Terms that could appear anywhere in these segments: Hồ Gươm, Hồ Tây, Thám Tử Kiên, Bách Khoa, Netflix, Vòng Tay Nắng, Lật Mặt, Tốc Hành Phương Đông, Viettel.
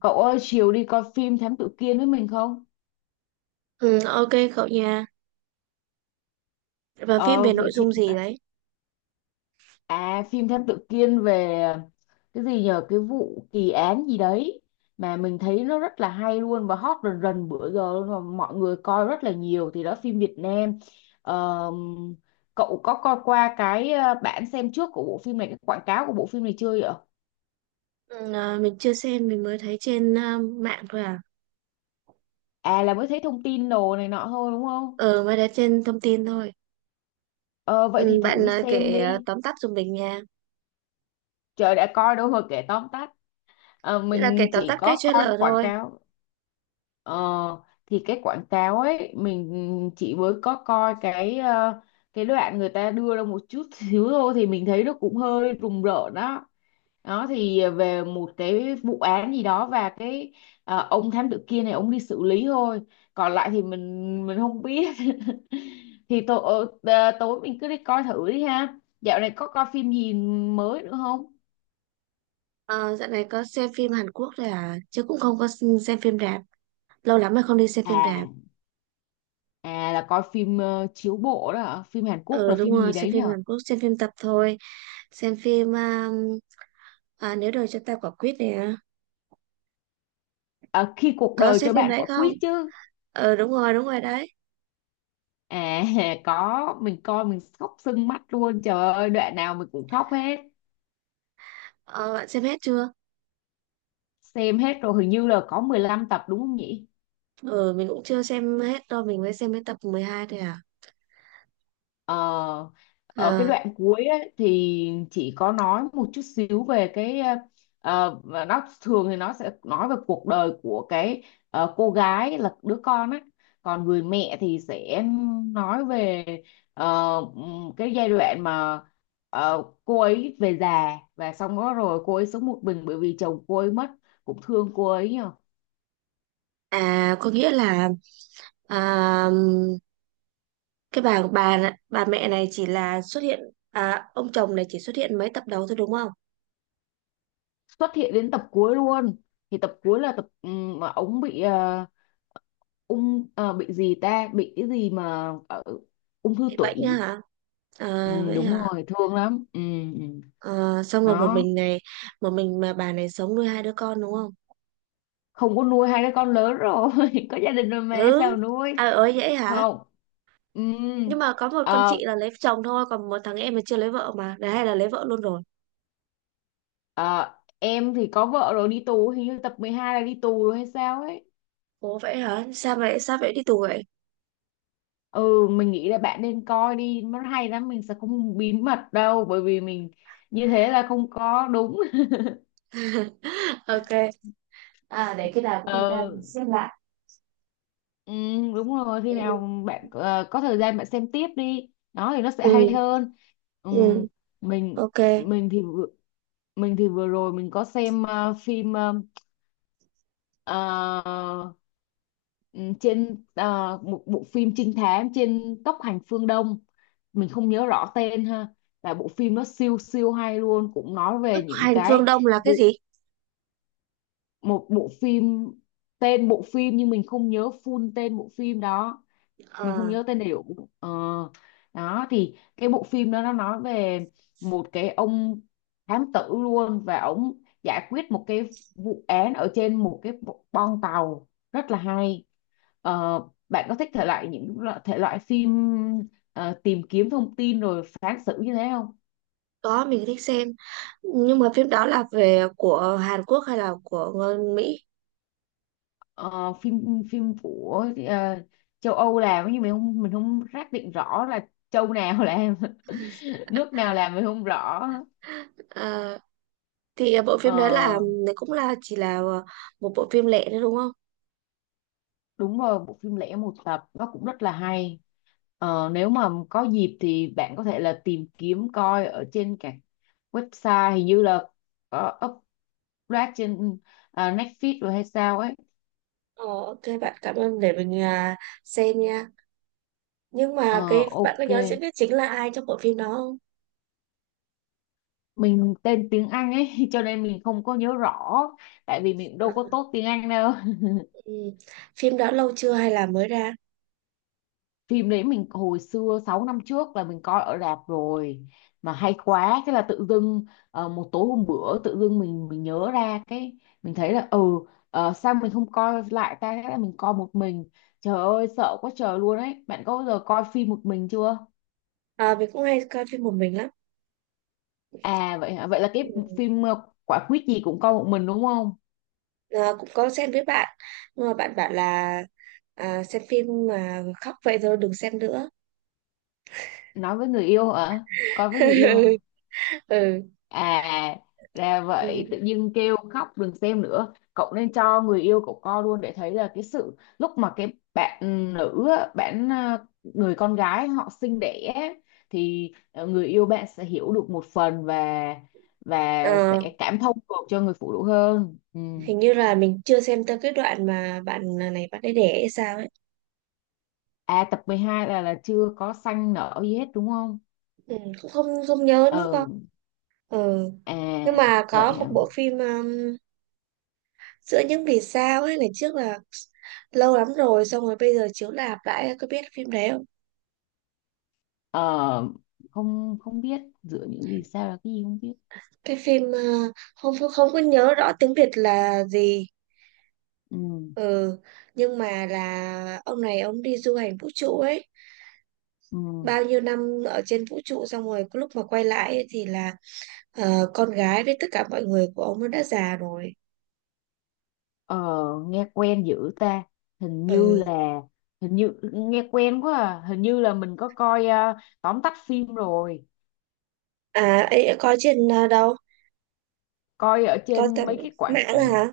Cậu ơi, chiều đi coi phim Thám Tử Kiên với mình không? Ừ, ok cậu nha. Và phim Ờ, về nội vậy thì dung gì đấy? Phim Thám Tử Kiên về cái gì nhờ cái vụ kỳ án gì đấy mà mình thấy nó rất là hay luôn và hot rần rần bữa giờ luôn và mọi người coi rất là nhiều thì đó phim Việt Nam. Ờ, cậu có coi qua cái bản xem trước của bộ phim này, cái quảng cáo của bộ phim này chưa vậy? Ừ, à, mình chưa xem, mình mới thấy trên à, mạng thôi à. À, là mới thấy thông tin đồ này nọ thôi đúng không? Ờ, mới thấy trên thông tin thôi. Ờ, vậy thì Ừ, thử bạn đi à, xem kể à, đi. tóm tắt giùm mình nha. Trời đã coi đâu mà kể tóm tắt. Ờ, Nghĩa là kể mình tóm chỉ tắt cái có coi trailer quảng thôi. cáo. Ờ, thì cái quảng cáo ấy mình chỉ mới có coi cái cái đoạn người ta đưa ra một chút xíu thôi thì mình thấy nó cũng hơi rùng rợn đó. Đó thì về một cái vụ án gì đó và cái ông thám tử kia này ông đi xử lý thôi. Còn lại thì mình không biết thì tối tối mình cứ đi coi thử đi ha. Dạo này có coi phim gì mới nữa không? Ờ, dạo này có xem phim Hàn Quốc rồi à? Chứ cũng không có xem phim rạp. Lâu lắm rồi không đi xem phim rạp. À, à, là coi phim chiếu bộ đó hả? Phim Hàn Quốc Ờ, là đúng phim rồi, gì xem đấy nhỉ? phim Hàn Quốc, xem phim tập thôi. Xem phim à, à, Nếu đời cho ta quả quýt nè. Ờ, khi cuộc Có đời xem cho phim bạn đấy quả không? quýt chứ. Ờ, đúng rồi đấy. à có mình coi mình khóc sưng mắt luôn, trời ơi đoạn nào mình cũng khóc hết. Ờ, bạn xem hết chưa? Xem hết rồi, hình như là có 15 tập đúng không nhỉ? Ừ, mình cũng chưa xem hết đâu, mình mới xem đến tập 12 thôi à. Ờ, ở cái À, đoạn cuối ấy, thì chị có nói một chút xíu về cái và nó. Thường thì nó sẽ nói về cuộc đời của cái cô gái là đứa con á, còn người mẹ thì sẽ nói về cái giai đoạn mà cô ấy về già và xong đó rồi cô ấy sống một mình bởi vì chồng cô ấy mất, cũng thương cô ấy nhờ. à có nghĩa là à, cái bà mẹ này chỉ là xuất hiện à, ông chồng này chỉ xuất hiện mấy tập đầu thôi đúng không? Xuất hiện đến tập cuối luôn, thì tập cuối là tập mà ông bị bị gì ta, bị cái gì mà ở ung thư Bị bệnh á tủy. hả? Ừ, À, vậy đúng hả? rồi, thương lắm. Ừ, ừ. À, xong rồi một Đó, mình này, một mình mà bà này sống nuôi hai đứa con đúng không? không có nuôi hai đứa con lớn rồi có gia đình rồi mà Ừ. sao nuôi. À ơi vậy hả? Không, ừ. Nhưng mà có một con ờ, chị là lấy chồng thôi, còn một thằng em mà chưa lấy vợ mà, đấy hay là lấy vợ luôn rồi. ờ, em thì có vợ rồi đi tù, hình như tập 12 là đi tù rồi hay sao ấy. Ủa vậy hả? Sao vậy? Sao vậy đi tù vậy? Ừ, mình nghĩ là bạn nên coi đi, nó hay lắm. Mình sẽ không bí mật đâu bởi vì mình như thế là không có đúng. Ok. À, để khi nào có thời gian mình Ừ, xem lại. ừ, đúng rồi, khi Ừ, nào bạn có thời gian bạn xem tiếp đi đó thì nó sẽ hay ừ, hơn. Ừ, ừ, mình. ok. mình thì vừa- mình thì vừa rồi mình có xem phim ờ, ừ, trên một bộ phim trinh thám trên Tốc Hành Phương Đông. Mình không nhớ rõ tên ha, là bộ phim nó siêu siêu hay luôn, cũng nói về những Hành Phương cái. Đông là cái bộ gì? Một bộ phim, tên bộ phim nhưng mình không nhớ full tên bộ phim đó. Mình không Ờ, nhớ tên đầy đủ. Ờ, đó thì cái bộ phim đó nó nói về một cái ông thám tử luôn và ông giải quyết một cái vụ án ở trên một cái boong tàu, rất là hay. Ờ, bạn có thích thể loại thể loại phim tìm kiếm thông tin rồi phán xử như thế không? có mình thích xem, nhưng mà phim đó là về của Hàn Quốc hay là của người Mỹ? Ờ, phim phim của châu Âu làm nhưng mình không xác định rõ là châu nào làm nước nào làm mình không rõ. Ờ, thì bộ phim đấy là Ờ, cũng là chỉ là một bộ phim lẻ nữa đúng không? đúng rồi, bộ phim lẻ một tập nó cũng rất là hay. Nếu mà có dịp thì bạn có thể là tìm kiếm coi ở trên các website, hình như là có upload trên Netflix rồi hay sao ấy. Ờ, ok bạn, cảm ơn, để mình à, xem nha. Nhưng Ờ, mà cái bạn có ok, nhớ diễn viên chính là ai trong bộ phim đó không? mình tên tiếng Anh ấy cho nên mình không có nhớ rõ, tại vì mình đâu có tốt tiếng Anh đâu. Ừ. Phim đó lâu chưa hay là mới ra? Phim đấy mình hồi xưa 6 năm trước là mình coi ở rạp rồi, mà hay quá thế là tự dưng một tối hôm bữa tự dưng mình nhớ ra cái mình thấy là sao mình không coi lại ta, thế là mình coi một mình, trời ơi sợ quá trời luôn ấy. Bạn có bao giờ coi phim một mình chưa? À, mình cũng hay coi phim một mình lắm. À, vậy hả? Vậy là cái Ừ. phim quả quýt gì cũng coi một mình đúng không? Ờ, cũng có xem với bạn, nhưng mà bạn bảo là à, xem phim mà khóc vậy thôi đừng xem nữa. Nói với người yêu hả? Coi với người yêu hả? Ừ. À, ra vậy, tự Ừ. nhiên kêu khóc đừng xem nữa. Cậu nên cho người yêu cậu coi luôn để thấy là cái sự lúc mà cái bạn nữ á, người con gái họ sinh đẻ á, thì người yêu bạn sẽ hiểu được một phần và Ờ, sẽ cảm thông được cho người phụ nữ hơn. Ừ. hình như là mình chưa xem tới cái đoạn mà bạn ờ, này bạn ấy đẻ hay sao ấy. À, tập 12 là chưa có xanh nở gì hết đúng không? Ừ. Cũng không không nhớ nữa ờ con. Ừ. à Nhưng mà vậy có một hả? bộ phim giữa những vì sao ấy, ngày trước là lâu lắm rồi, xong rồi bây giờ chiếu lạp lại, có biết phim đấy không? ờ Không, không biết, dựa những vì sao là cái gì không biết. Cái phim ờ, không không không có nhớ rõ tiếng Việt là gì. Ừ, Ừ, nhưng mà là ông này ông đi du hành vũ trụ ấy, ừ. bao nhiêu năm ở trên vũ trụ xong rồi cái lúc mà quay lại ấy, thì là ờ, con gái với tất cả mọi người của ông nó đã già rồi. Ờ, nghe quen dữ ta, hình như Ừ. là hình như nghe quen quá à. Hình như là mình có coi tóm tắt phim rồi, À, ấy có trên ờ, đâu? coi ở Có trên tận mấy cái quảng. Ừ, mạng hả?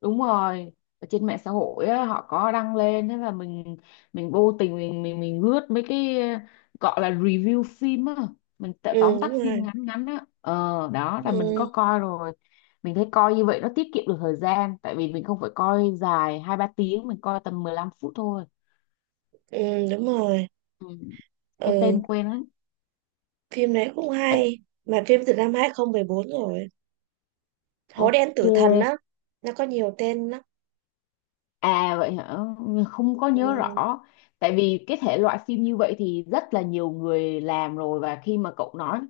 Đúng rồi, ở trên mạng xã hội á, họ có đăng lên, thế là mình vô tình mình lướt mấy cái gọi là review phim á, mình tự Ừ, tóm tắt đúng phim rồi. ngắn ngắn á. Ờ Đó là mình có Ừ, coi rồi. Mình thấy coi như vậy nó tiết kiệm được thời gian, tại vì mình không phải coi dài 2, 3 tiếng, mình coi tầm 15 phút thôi. ừ, đúng rồi. Ừ. Cái Ừ, tên quen lắm. phim đấy cũng Bệnh- hay. Mà phim từ năm 2014 rồi. Hố đen tử thần Ok. á, nó có nhiều tên lắm. À, vậy hả? Không có nhớ Ừ. rõ. Tại vì cái thể loại phim như vậy thì rất là nhiều người làm rồi, và khi mà cậu nói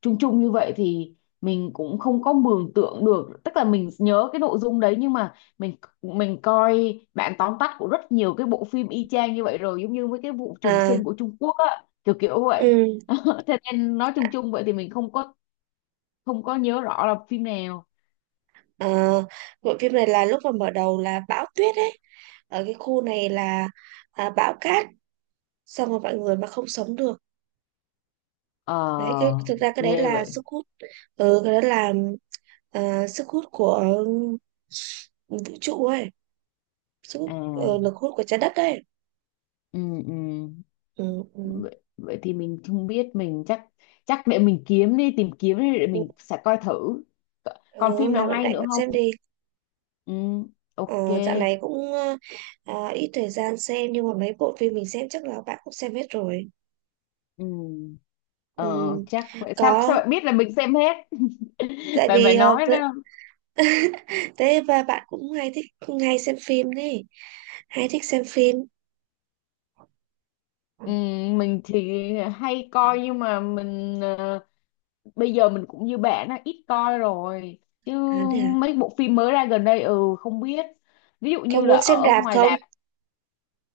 chung chung như vậy thì mình cũng không có mường tượng được. Tức là mình nhớ cái nội dung đấy nhưng mà mình coi bản tóm tắt của rất nhiều cái bộ phim y chang như vậy rồi, giống như với cái vụ trùng À, sinh của Trung Quốc á, kiểu kiểu vậy. ừ. Thế nên nói chung chung vậy thì mình không có nhớ rõ là phim nào. Ờ, bộ phim này là lúc mà mở đầu là bão tuyết ấy, ở cái khu này là à, bão cát, xong rồi mọi người mà không sống được. Đấy, cái Ờ, thực ra cái đấy ghê là vậy. sức hút. Ừ, cái đó là à, sức hút của ừ, vũ trụ ấy, sức À, hút ờ, lực hút của trái đất ấy. ừ, ừ. Ừ, ừ. Vậy thì mình không biết, mình chắc chắc để mình kiếm đi, tìm kiếm đi, để mình sẽ coi thử. Ừ, Còn phim hôm nào nào bạn hay rảnh nữa bạn xem không? đi. Ừ, ok. Ờ, dạo này cũng ờ, à, ít thời gian xem, nhưng mà mấy bộ phim mình xem chắc là bạn cũng xem hết rồi. Ừ. Ừ. Ờ, chắc vậy. Sao Có, sao bạn biết là mình xem hết? tại Bạn vì phải ờ, nói ra. thế và bạn cũng hay thích, hay xem phim đấy, hay thích xem phim. Ừ, mình thì hay coi nhưng mà mình bây giờ mình cũng như bạn á ít coi rồi, chứ À, thế à? mấy bộ phim mới ra gần đây ừ không biết, ví dụ Có như là muốn xem ở đạp ngoài không? rạp.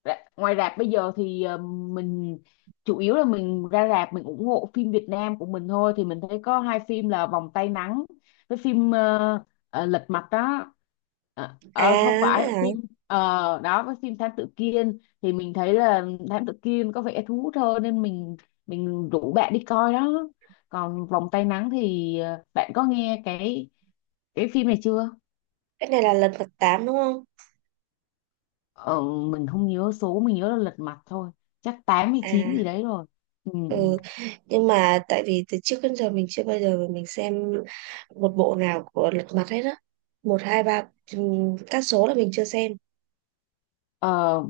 Ngoài rạp bây giờ thì mình chủ yếu là mình ra rạp mình ủng hộ phim Việt Nam của mình thôi, thì mình thấy có hai phim là Vòng Tay Nắng với phim Lật Mặt đó. À, Không vậy phải hả? phim đó với phim Thám Tử Kiên thì mình thấy là Thám Tử Kiên có vẻ thú hơn, nên mình rủ bạn đi coi đó. Còn Vòng Tay Nắng thì bạn có nghe cái phim này chưa? Cái này là lần mặt 8 đúng không? Ờ, mình không nhớ số, mình nhớ là lật mặt thôi, chắc 8 hay 9 gì À, đấy rồi. Ừ, ừ. ừ. Nhưng mà tại vì từ trước đến giờ mình chưa bao giờ mình xem một bộ nào của Lật Mặt hết á. Một, hai, ba, các số là mình chưa xem. Ờ,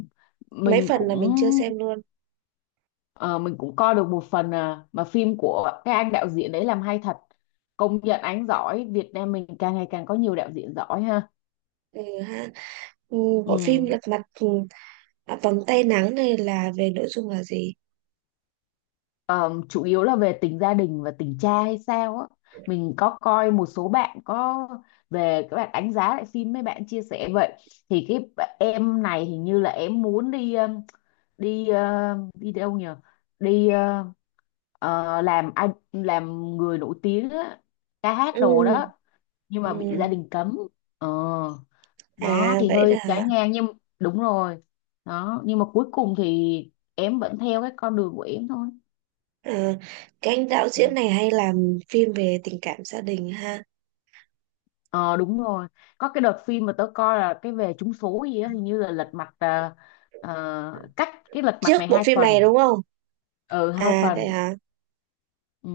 Mấy mình phần cũng là mình chưa xem luôn. ờ, mình cũng coi được một phần, mà phim của cái anh đạo diễn đấy làm hay thật, công nhận anh giỏi. Việt Nam mình càng ngày càng có nhiều đạo diễn giỏi ha. Ừ, ha. Ừ, bộ phim Ừ. Lật Mặt ừ, à, Vòng Tay Nắng này là về nội dung là gì? Ờ, chủ yếu là về tình gia đình và tình cha hay sao á. Mình có coi một số bạn có về các bạn đánh giá lại phim, mấy bạn chia sẻ vậy thì cái em này hình như là em muốn đi đi đi đâu nhờ đi ờ, làm người nổi tiếng á, ca hát Ừ, đồ đó, nhưng mà bị ừ. gia đình cấm. ờ nó À, thì vậy đó hơi hả? trái ngang nhưng đúng rồi đó, nhưng mà cuối cùng thì em vẫn theo cái con đường của em thôi. À, cái anh đạo Ừ. diễn này hay làm phim về tình cảm gia đình ha. ờ Đúng rồi, có cái đợt phim mà tớ coi là cái về trúng số gì á, hình như là lật mặt cách cái lật mặt này Trước bộ hai phim này phần đúng không? Ừ, hai À vậy phần hả? Ừ.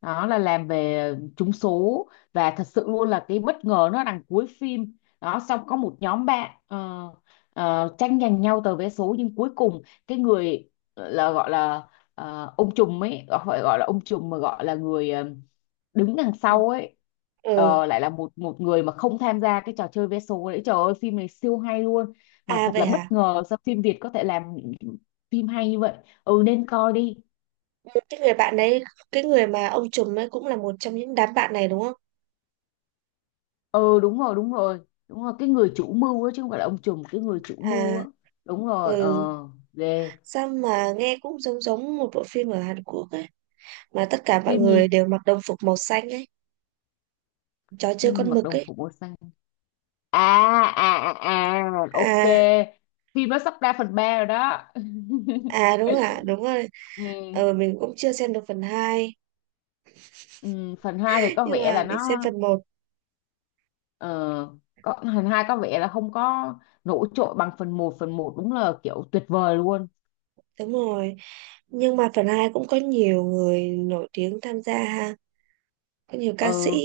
Đó là làm về trúng số, và thật sự luôn là cái bất ngờ nó đằng cuối phim đó. Xong có một nhóm bạn tranh giành nhau tờ vé số, nhưng cuối cùng cái người là gọi là ông trùm ấy, phải gọi là ông trùm mà gọi là người đứng đằng sau ấy Ừ, lại là một một người mà không tham gia cái trò chơi vé số đấy. Trời ơi phim này siêu hay luôn, mà à thật vậy là bất hả? ngờ sao phim Việt có thể làm phim hay như vậy. Ừ, nên coi đi. Ừ, cái người bạn đấy, cái người mà ông trùm ấy cũng là một trong những đám bạn này đúng không? Ừ, đúng rồi, đúng rồi, đúng rồi, cái người chủ mưu á chứ không phải là ông trùm, cái người chủ mưu À, á. Đúng rồi. ừ. Ờ Ghê. Sao mà nghe cũng giống giống một bộ phim ở Hàn Quốc ấy. Mà tất cả mọi Phim người gì? đều mặc đồng phục màu xanh ấy. Chó chơi Phim gì con mặc mực đồng ấy. phục màu xanh? À, à, à, à, ok, À, phim nó sắp ra phần 3 rồi đó. à đúng ạ, đúng rồi. Ừ, Ờ, mình cũng chưa xem được phần hai. ừ, phần 2 thì có Nhưng vẻ mà là mình xem nó phần một. ờ, có, phần 2 có vẻ là không có nổi trội bằng phần 1. phần 1 đúng là kiểu tuyệt vời luôn. Đúng rồi. Nhưng mà phần hai cũng có nhiều người nổi tiếng tham gia ha, có nhiều ca sĩ. Ừ,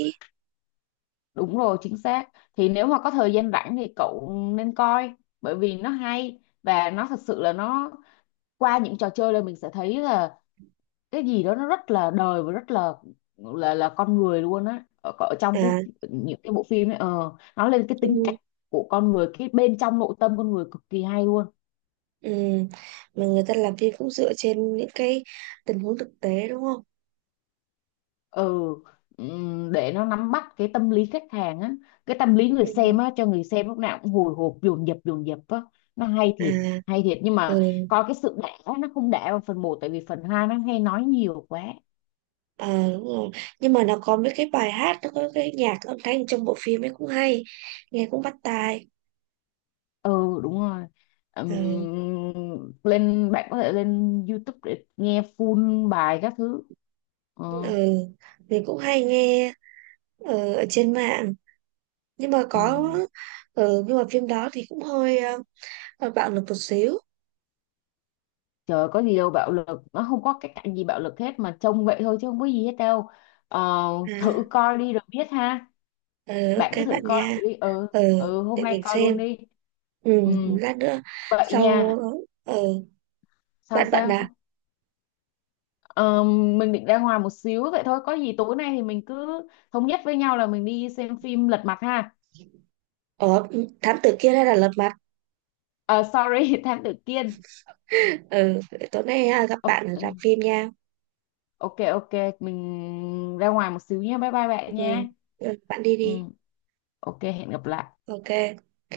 đúng rồi, chính xác. Thì nếu mà có thời gian rảnh thì cậu nên coi, bởi vì nó hay và nó thật sự là nó, qua những trò chơi là mình sẽ thấy là cái gì đó nó rất là đời và rất là con người luôn á. Ở trong cái À, những cái bộ phim ấy nó lên cái tính cách nhưng, của con người, cái bên trong nội tâm con người cực kỳ hay luôn. ừ, mà người ta làm phim cũng dựa trên những cái tình huống thực tế đúng không? ừ để nó nắm bắt cái tâm lý khách hàng á, cái tâm lý người Ừ. xem á, cho người xem lúc nào cũng hồi hộp dồn dập á. Nó hay À, thiệt, hay thiệt, nhưng ừ. mà coi cái sự đã nó không đã vào phần 1, tại vì phần 2 nó hay nói nhiều quá. Ờ, đúng rồi. Nhưng mà nó có mấy cái bài hát, nó có cái nhạc âm thanh trong bộ phim ấy cũng hay, nghe cũng bắt tai. Ừ, đúng rồi. Ừ. Lên bạn có thể lên YouTube để nghe full bài các thứ. Ừ, Ừ. Mình cũng hay nghe ờ, ở trên mạng nhưng mà ừ. có. Ừ. Nhưng mà phim đó thì cũng hơi ờ, bạo lực một xíu. Trời, có gì đâu bạo lực, nó không có cái cảnh gì bạo lực hết mà, trông vậy thôi chứ không có gì hết đâu. Ờ, À, thử coi đi rồi biết ha, ừ, bạn cứ ok bạn thử coi nha. thử đi. Ừ, Ừ, ừ, để hôm nay mình coi xem. luôn đi. Ừ, Ừ, lát nữa. vậy Sau. nha. Ừ, Sao, bạn bận à? sao? Ờ, mình định ra ngoài một xíu vậy thôi, có gì tối nay thì mình cứ thống nhất với nhau là mình đi xem phim Lật Mặt ha. Ờ, thám tử kia, đây là Lật Mặt. Ờ, sorry, Thám Tử Kiên. Ừ, tối nay à, gặp Ok, bạn ở ừ, rạp phim nha. ok, ok, mình ra ngoài một xíu nha, bye bye bạn Ừ. nha. Ừ, bạn đi Ừ, đi. ok, hẹn gặp lại. Ok. Ok.